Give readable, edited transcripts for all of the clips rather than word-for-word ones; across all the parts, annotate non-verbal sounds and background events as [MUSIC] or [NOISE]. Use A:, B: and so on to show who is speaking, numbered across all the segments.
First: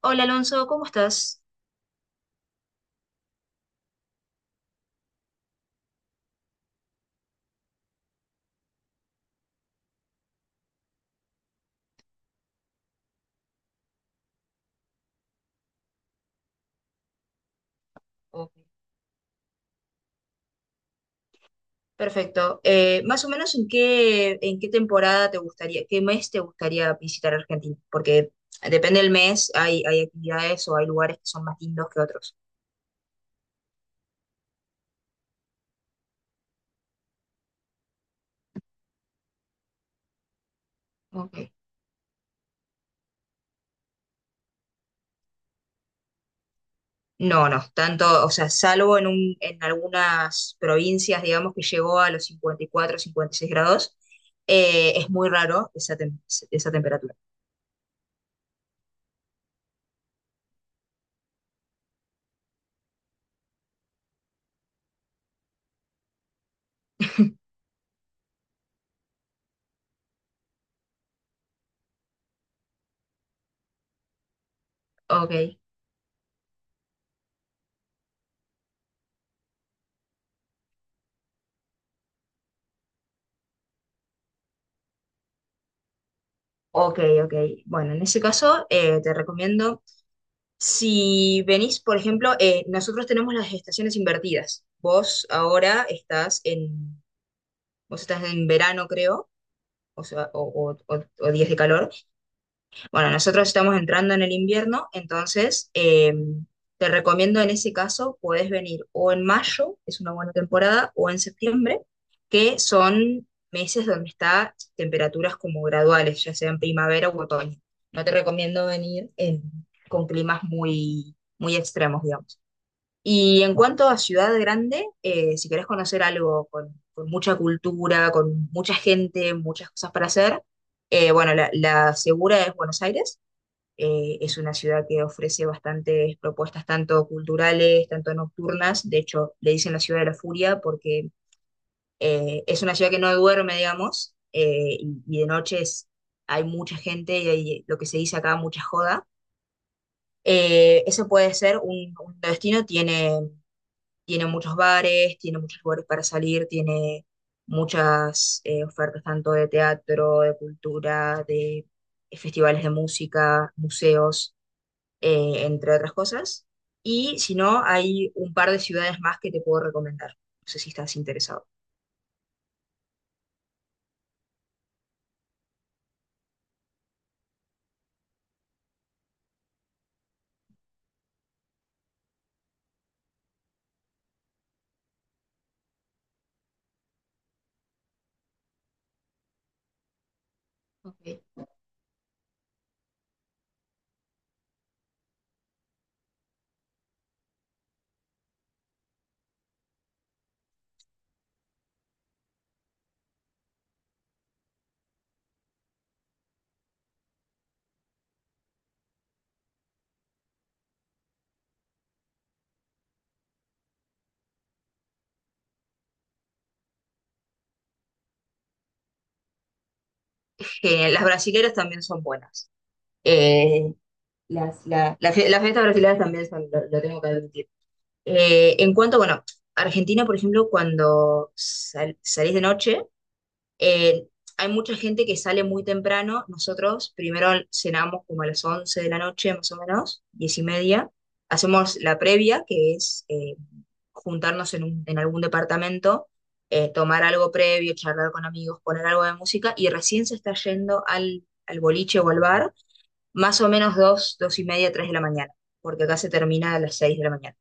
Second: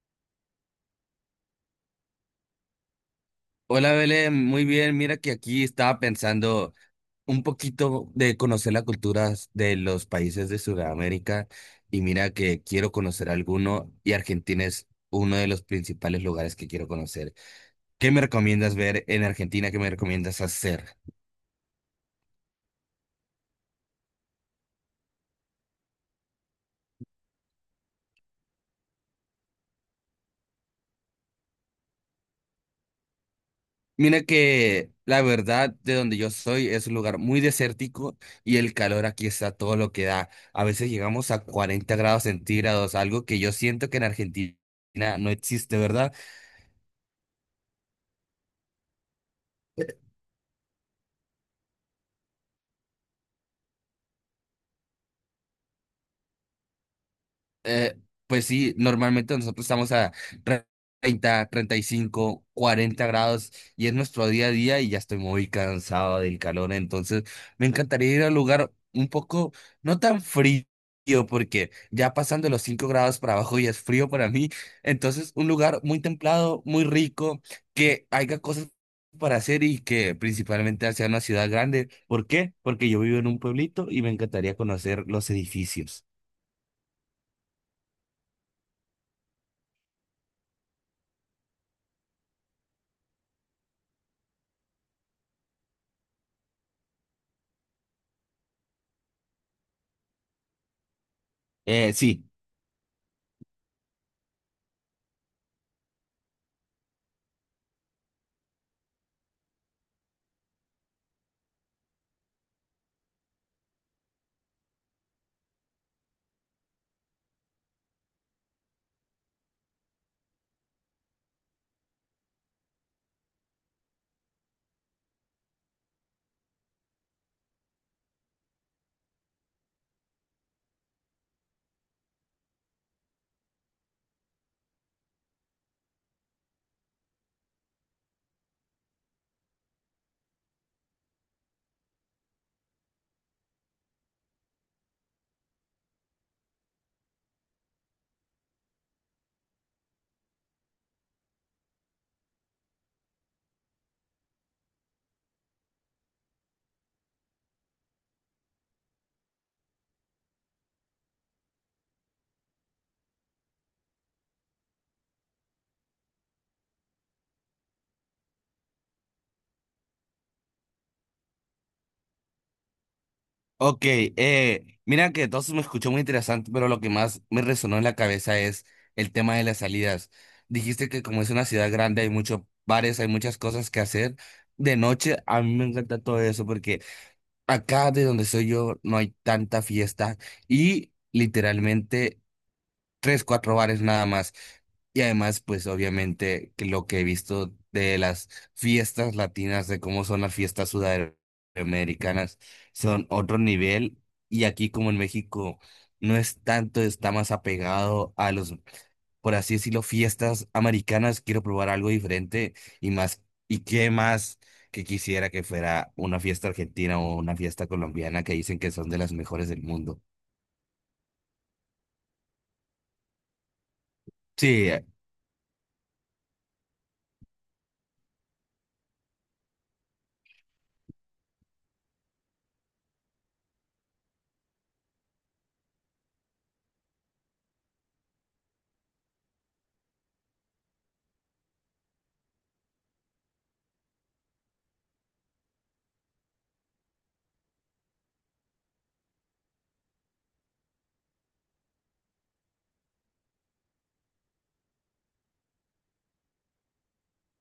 A: Hola Alonso, ¿cómo estás?
B: Hola Belén, muy bien. Mira que aquí estaba pensando un poquito de conocer las culturas de los países de Sudamérica y mira que quiero conocer alguno y Argentina es uno de los principales lugares que quiero conocer. ¿Qué me
A: Ok.
B: recomiendas ver en Argentina? ¿Qué me recomiendas hacer?
A: Perfecto. Más o menos en qué temporada te gustaría, qué mes te gustaría visitar Argentina, porque depende del mes, hay actividades o hay lugares que son más lindos que otros.
B: Mira que la verdad de donde yo soy es un lugar muy desértico y el calor aquí está todo lo que da. A veces llegamos
A: Ok.
B: a 40 grados centígrados, algo que yo siento que en Argentina no existe, ¿verdad?
A: No, no tanto, o sea, en algunas provincias, digamos, que llegó a los cincuenta, cincuenta y cuatro, cincuenta y seis grados. Es muy raro esa temperatura.
B: Eh, pues sí, normalmente nosotros estamos a tre- 30, 35, 40 grados y es nuestro día a día y ya estoy muy cansado del calor, entonces
A: [LAUGHS]
B: me encantaría ir a un lugar un poco no tan frío porque ya pasando los 5 grados para abajo ya es frío para mí, entonces un
A: Ok,
B: lugar muy templado, muy rico, que haya cosas para hacer y que principalmente sea una ciudad grande. ¿Por qué? Porque yo vivo en un pueblito y me encantaría conocer los edificios.
A: ok, ok. Bueno, en ese caso, te recomiendo. Si venís, por ejemplo, nosotros tenemos las estaciones invertidas. Vos estás en verano, creo, o sea, o días de calor.
B: Sí.
A: Bueno, nosotros estamos entrando en el invierno, entonces te recomiendo en ese caso, podés venir o en mayo, es una buena temporada, o en septiembre, que son meses donde está temperaturas como graduales, ya sea en primavera u otoño. No te recomiendo con climas muy muy extremos, digamos. Y en cuanto a ciudad grande, si querés conocer algo con mucha cultura, con mucha gente, muchas cosas para hacer, bueno, la segura es Buenos Aires. Es una ciudad que ofrece bastantes propuestas, tanto culturales, tanto nocturnas. De hecho, le dicen la ciudad de la furia porque es una ciudad que no duerme, digamos. Y hay mucha gente y hay lo que se dice acá, mucha joda. Ese puede ser un destino, tiene tiene muchos bares, tiene muchos lugares para salir, tiene muchas ofertas, tanto de teatro, de cultura, de festivales de música, museos, entre otras cosas. Y si no, hay un par de ciudades más que te puedo recomendar. No sé si estás interesado.
B: Ok, mira que todo eso me escuchó muy interesante, pero lo que más me resonó en la cabeza es el tema de las salidas. Dijiste que como es una ciudad grande hay muchos bares, hay muchas cosas que hacer. De noche a mí me encanta todo eso porque acá de donde soy yo no hay tanta fiesta y
A: Ok.
B: literalmente tres, cuatro bares nada más. Y además, pues obviamente que lo que he visto de las fiestas latinas, de cómo son las fiestas sudamericanas, son otro nivel. Y aquí como en México no es tanto, está más apegado a los, por así decirlo, fiestas americanas. Quiero probar algo diferente y más, y qué más que quisiera que fuera una fiesta argentina o una fiesta colombiana que dicen que son de las mejores del mundo.
A: Que las brasileras también son buenas. Eh, las,
B: Sí,
A: la- la fie- las fiestas brasileras también son, lo tengo que admitir. En cuanto, bueno, Argentina, por ejemplo, cuando salís de noche. Eh, hay mucha gente que sale muy temprano. Nosotros primero cenamos como a las 11 de la noche, más o menos, 10:30. Hacemos la previa, que es juntarnos en algún departamento, tomar algo previo, charlar con amigos, poner algo de música y recién se está yendo al boliche o al bar, más o menos 2, 2:30, 3 de la mañana, porque acá se termina a las 6 de la mañana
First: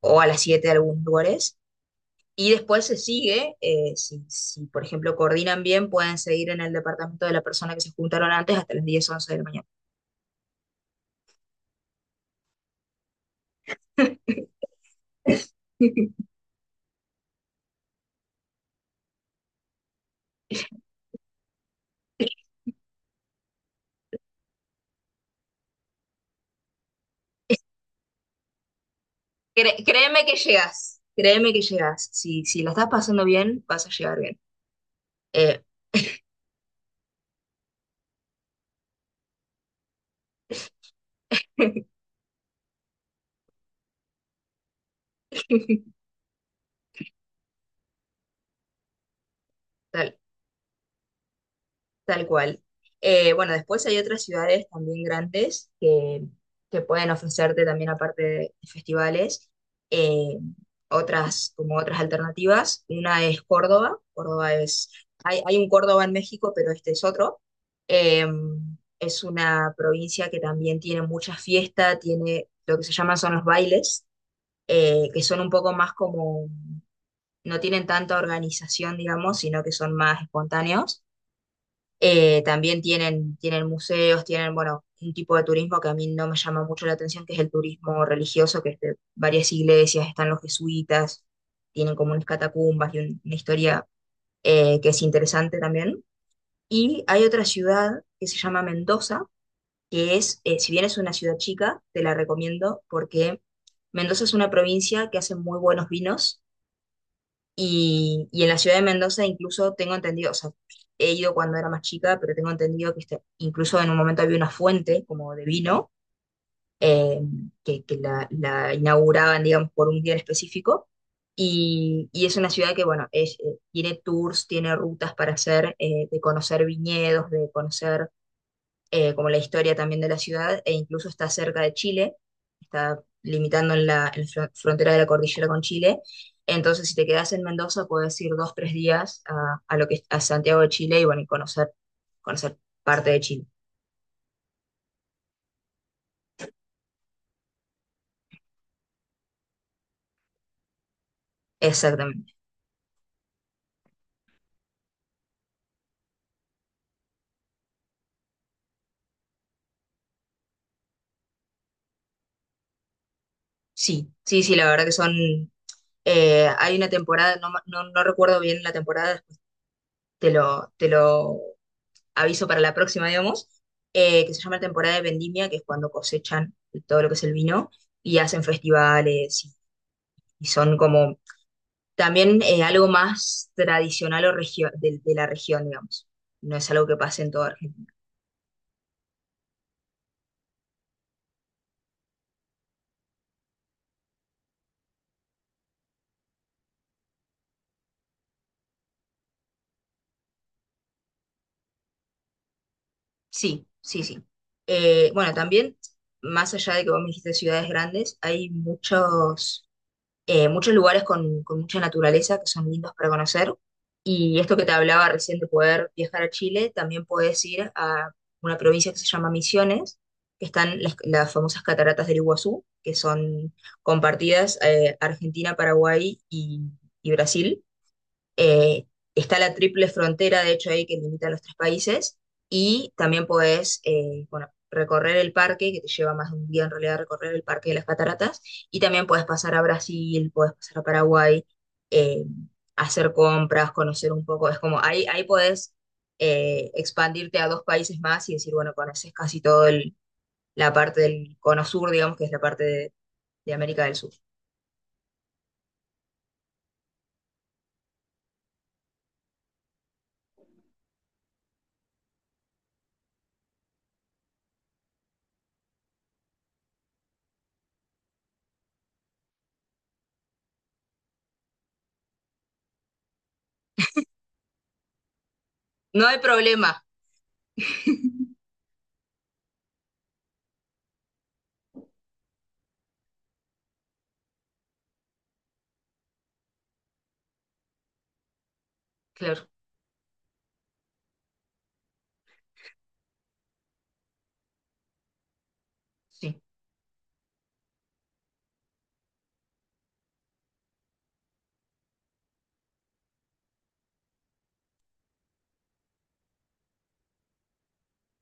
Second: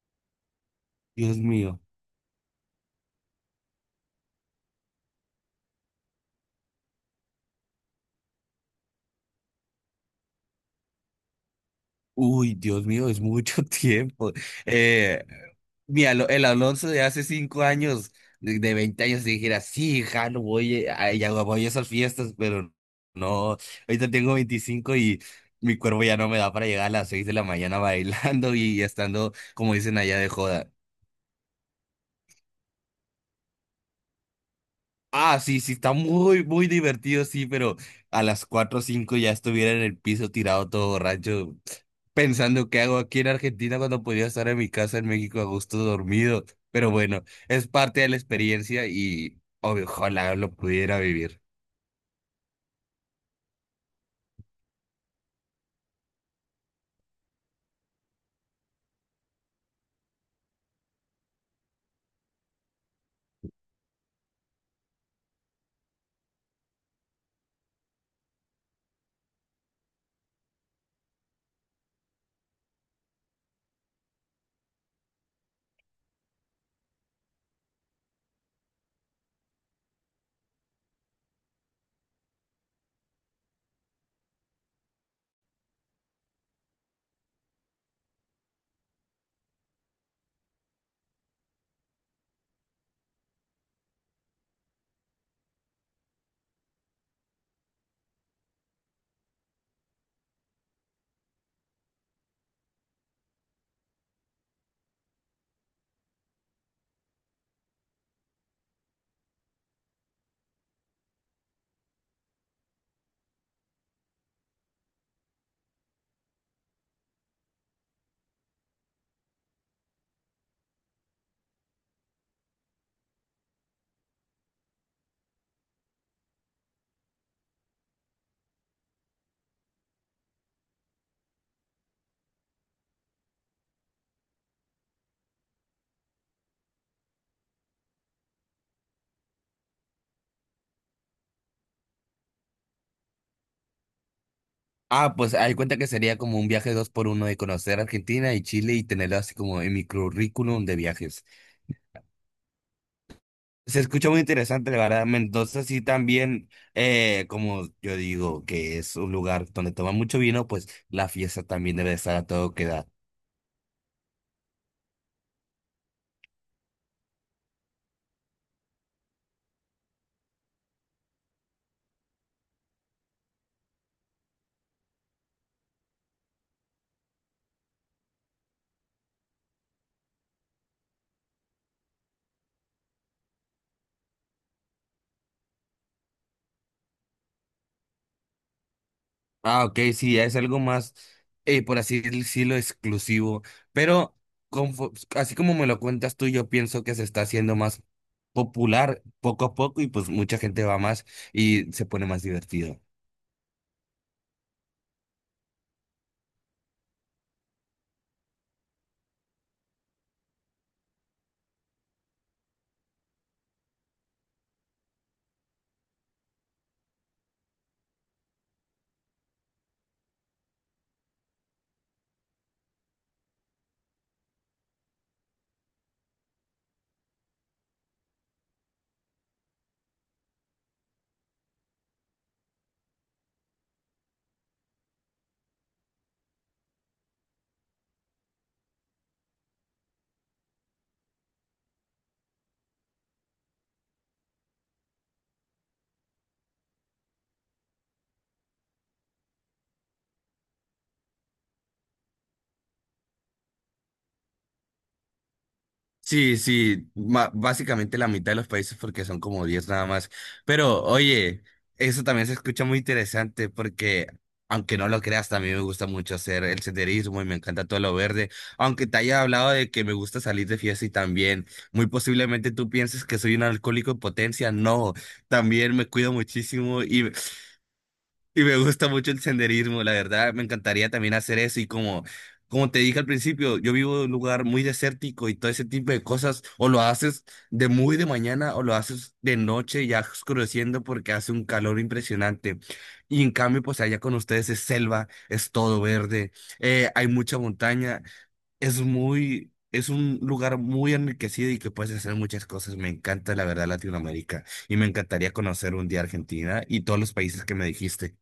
A: o a las 7 de algunos
B: Dios
A: lugares.
B: mío.
A: Y después se sigue. Si, por ejemplo, coordinan bien, pueden seguir en el departamento de la persona que se juntaron antes hasta las 10, 11 de la mañana.
B: Uy, Dios mío, es mucho [LAUGHS] tiempo. Eh,
A: [LAUGHS]
B: El Alonso de hace cinco años, de 20 años, si dijera, sí, ja, no voy a, ya voy a esas fiestas, pero no, ahorita tengo 25 y mi cuerpo ya no me da para llegar a las 6 de la mañana [LAUGHS] bailando y estando, como dicen allá,
A: Créeme
B: de
A: que
B: joda.
A: llegas, créeme que llegas. Si la estás pasando bien, vas a llegar bien.
B: Ah, sí,
A: Eh,
B: sí, está muy, muy divertido, sí, pero a las 4 o 5 ya estuviera en el piso tirado todo borracho, pensando qué hago aquí en Argentina cuando podía estar en mi casa en México a gusto
A: [LAUGHS]
B: dormido. Pero bueno, es parte de la experiencia y obvio,
A: Dale.
B: ojalá lo pudiera vivir.
A: Tal cual. Bueno, después hay otras ciudades también grandes que pueden ofrecerte también, aparte de festivales, eh, otras, como otras alternativas. Una es Córdoba. Hay un Córdoba en México, pero este es otro. Eh, es una provincia que también tiene mucha fiesta, tiene lo que se llaman son los bailes, que son un poco más como, no tienen tanta organización, digamos, sino que son más espontáneos. También tienen museos, tienen, bueno, un tipo de turismo que a mí no me llama mucho la atención, que es el turismo religioso, que es de varias iglesias, están los jesuitas, tienen como unas catacumbas y una historia que es interesante también. Y hay otra ciudad que se llama Mendoza, que es, si bien es una ciudad chica, te la recomiendo porque Mendoza es una provincia que hace muy buenos vinos y en la ciudad de Mendoza incluso tengo entendido, o sea, he ido cuando era más chica, pero tengo entendido que incluso en un momento había una fuente como de vino eh, que la inauguraban, digamos, por un día en específico. Y es una ciudad que, bueno, es, tiene tours, tiene rutas para hacer, de conocer viñedos, de conocer como la historia también de la ciudad, e incluso está cerca de Chile, está limitando en la frontera de la cordillera con Chile. Entonces, si te quedas en Mendoza, puedes ir 2, 3 días a lo que, es- a Santiago de Chile, y bueno, y conocer, conocer parte de Chile.
B: Ah, pues hay cuenta que sería como un viaje dos por uno de conocer Argentina y Chile y tenerlo así como en mi currículum de viajes.
A: Exactamente.
B: Se escucha muy interesante, la verdad. Mendoza sí también, como yo digo, que es un lugar donde toma mucho vino, pues la fiesta también debe estar a todo que da.
A: Sí, sí, sí, la verdad que son... hay una temporada, no recuerdo bien la temporada, te lo aviso para la próxima, digamos. Que se llama temporada de vendimia, que es cuando cosechan todo lo que es el vino y hacen festivales y son como también, algo más tradicional o de la región, digamos. No es algo que pase en toda Argentina.
B: Ah, ok, sí, es algo más, por así decirlo, exclusivo. Pero así como me lo cuentas tú, yo pienso que se está haciendo más popular poco a poco y pues mucha gente va más y se pone más divertido.
A: Sí, sí, sí. Bueno, también, más allá de que vos me dijiste ciudades grandes, hay muchos muchos lugares con mucha naturaleza que son lindos para conocer. Y esto que te hablaba recién de poder viajar a Chile, también puedes ir a una provincia que se llama Misiones, que están las famosas cataratas del Iguazú, que son compartidas Argentina, Paraguay y Brasil. Eh, está la triple frontera, de hecho, ahí que limita a los tres países. Y también podés, bueno, recorrer el parque, que te lleva más de un día en realidad recorrer el parque de las cataratas. Y también podés pasar a Brasil, podés pasar a Paraguay, eh, hacer compras, conocer un poco. Es como, ahí podés expandirte a dos países más y decir, bueno, conoces casi todo la parte del cono sur, digamos, que es la parte de América del Sur.
B: Sí, sí, básicamente la mitad de los países porque son como 10 nada más. Pero oye, eso también se escucha muy interesante porque, aunque no lo creas, también me gusta mucho hacer el senderismo y me encanta todo lo verde. Aunque te haya hablado de que me gusta salir de fiesta y también, muy posiblemente tú pienses que soy un alcohólico en potencia. No, también me
A: No
B: cuido
A: hay problema,
B: muchísimo y me gusta mucho el senderismo, la verdad, me encantaría también hacer eso y como, como te dije al principio, yo vivo en un lugar muy desértico y todo ese tipo de cosas, o lo haces de muy de mañana o lo haces de
A: claro,
B: noche ya oscureciendo porque hace un calor impresionante. Y en cambio, pues allá con ustedes es selva, es todo verde,
A: sí.
B: hay mucha montaña, es muy, es un lugar muy enriquecido y que puedes hacer muchas cosas. Me encanta, la verdad, Latinoamérica y me encantaría conocer un día Argentina y todos los países que me dijiste.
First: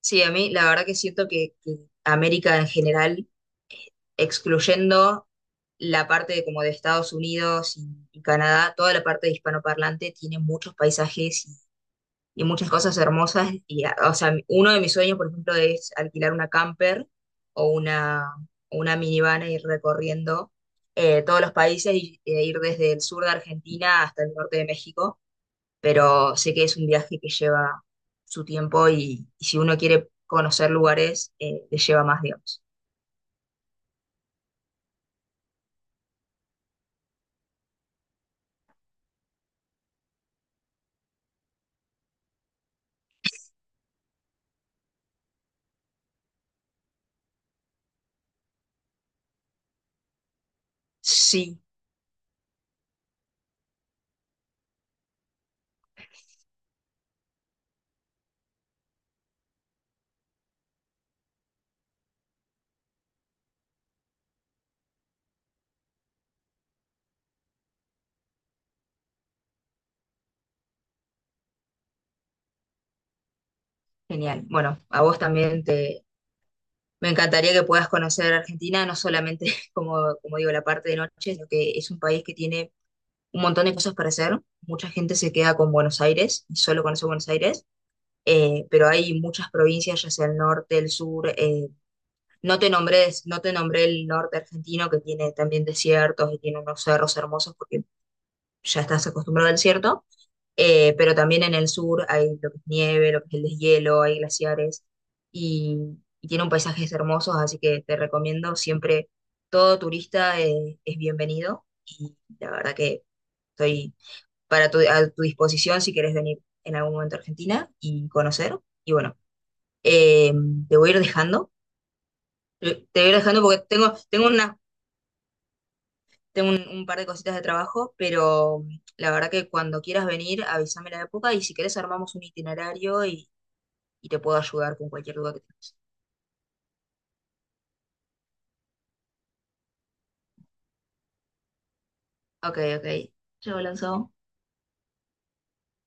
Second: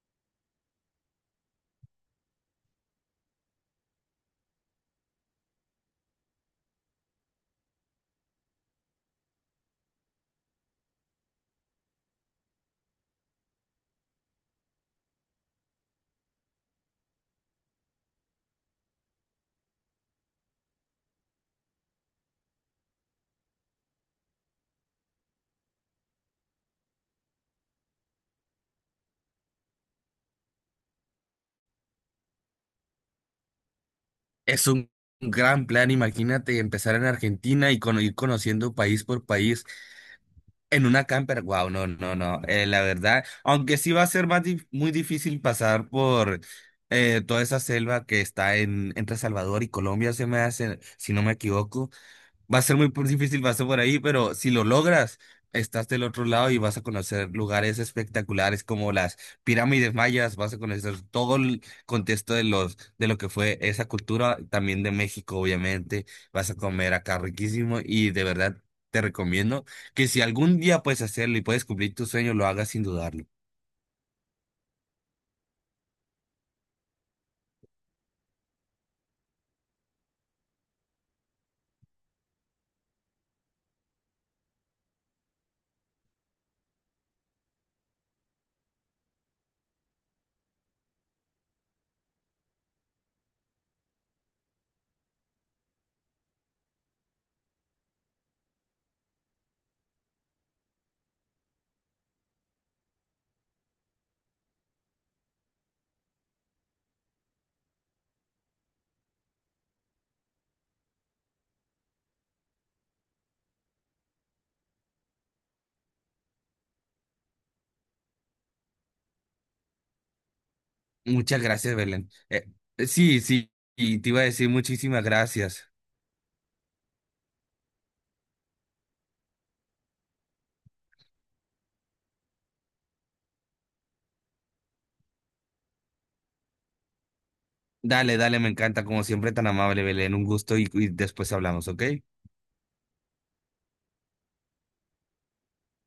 A: Sí, a mí la verdad que siento que América en general, excluyendo la parte de como de Estados Unidos y Canadá, toda la parte de hispanoparlante tiene muchos paisajes y muchas cosas hermosas. Y, o sea, uno de mis sueños, por ejemplo, es alquilar una camper o una, o una minivan e ir recorriendo todos los países e ir desde el sur de Argentina hasta el norte de México, pero sé que es un viaje que lleva su tiempo y si uno quiere conocer lugares, le lleva más, digamos.
B: Es un gran plan, imagínate empezar en Argentina y ir conociendo país por país en una camper. Wow, no, no, no. La verdad, aunque sí va a ser muy difícil pasar por toda esa selva que está en, entre Salvador y Colombia, se me hace, si no me
A: Sí,
B: equivoco. Va a ser difícil, va a ser por ahí, pero si lo logras, estás del otro lado y vas a conocer lugares espectaculares como las pirámides mayas, vas a conocer todo el contexto de los, de lo que fue esa cultura, también de México, obviamente, vas a comer acá riquísimo y de verdad te recomiendo que si algún día puedes hacerlo y puedes cumplir tu sueño, lo hagas sin dudarlo.
A: genial. Bueno, a vos también te... Me encantaría que puedas conocer Argentina, no solamente, [LAUGHS] como digo, la parte de noche, sino que es un país que tiene un montón de cosas para hacer. Mucha gente se queda con Buenos Aires y solo conoce Buenos Aires, pero hay muchas provincias, ya sea el norte, el sur. No te nombré, no te nombré el norte argentino, que tiene también desiertos y tiene unos cerros hermosos, porque ya estás acostumbrado al desierto. Pero también en el sur hay lo que es nieve, lo que es el deshielo, hay glaciares y, y tiene un paisajes hermosos, así que te recomiendo siempre, todo turista es bienvenido, y la verdad que estoy a tu disposición si quieres venir en algún momento a Argentina y conocer. Y bueno, eh, te voy a ir
B: Muchas
A: dejando.
B: gracias, Belén.
A: Te voy a ir
B: Sí,
A: dejando
B: sí,
A: porque
B: y te iba a decir muchísimas gracias.
A: tengo un par de cositas de trabajo, pero la verdad que cuando quieras venir, avísame la época y si querés armamos un itinerario y te puedo ayudar con cualquier duda que tengas.
B: Dale, dale, me encanta, como siempre, tan amable, Belén. Un gusto y después hablamos, ¿ok?
A: Ok, ok. Chao, Alonso.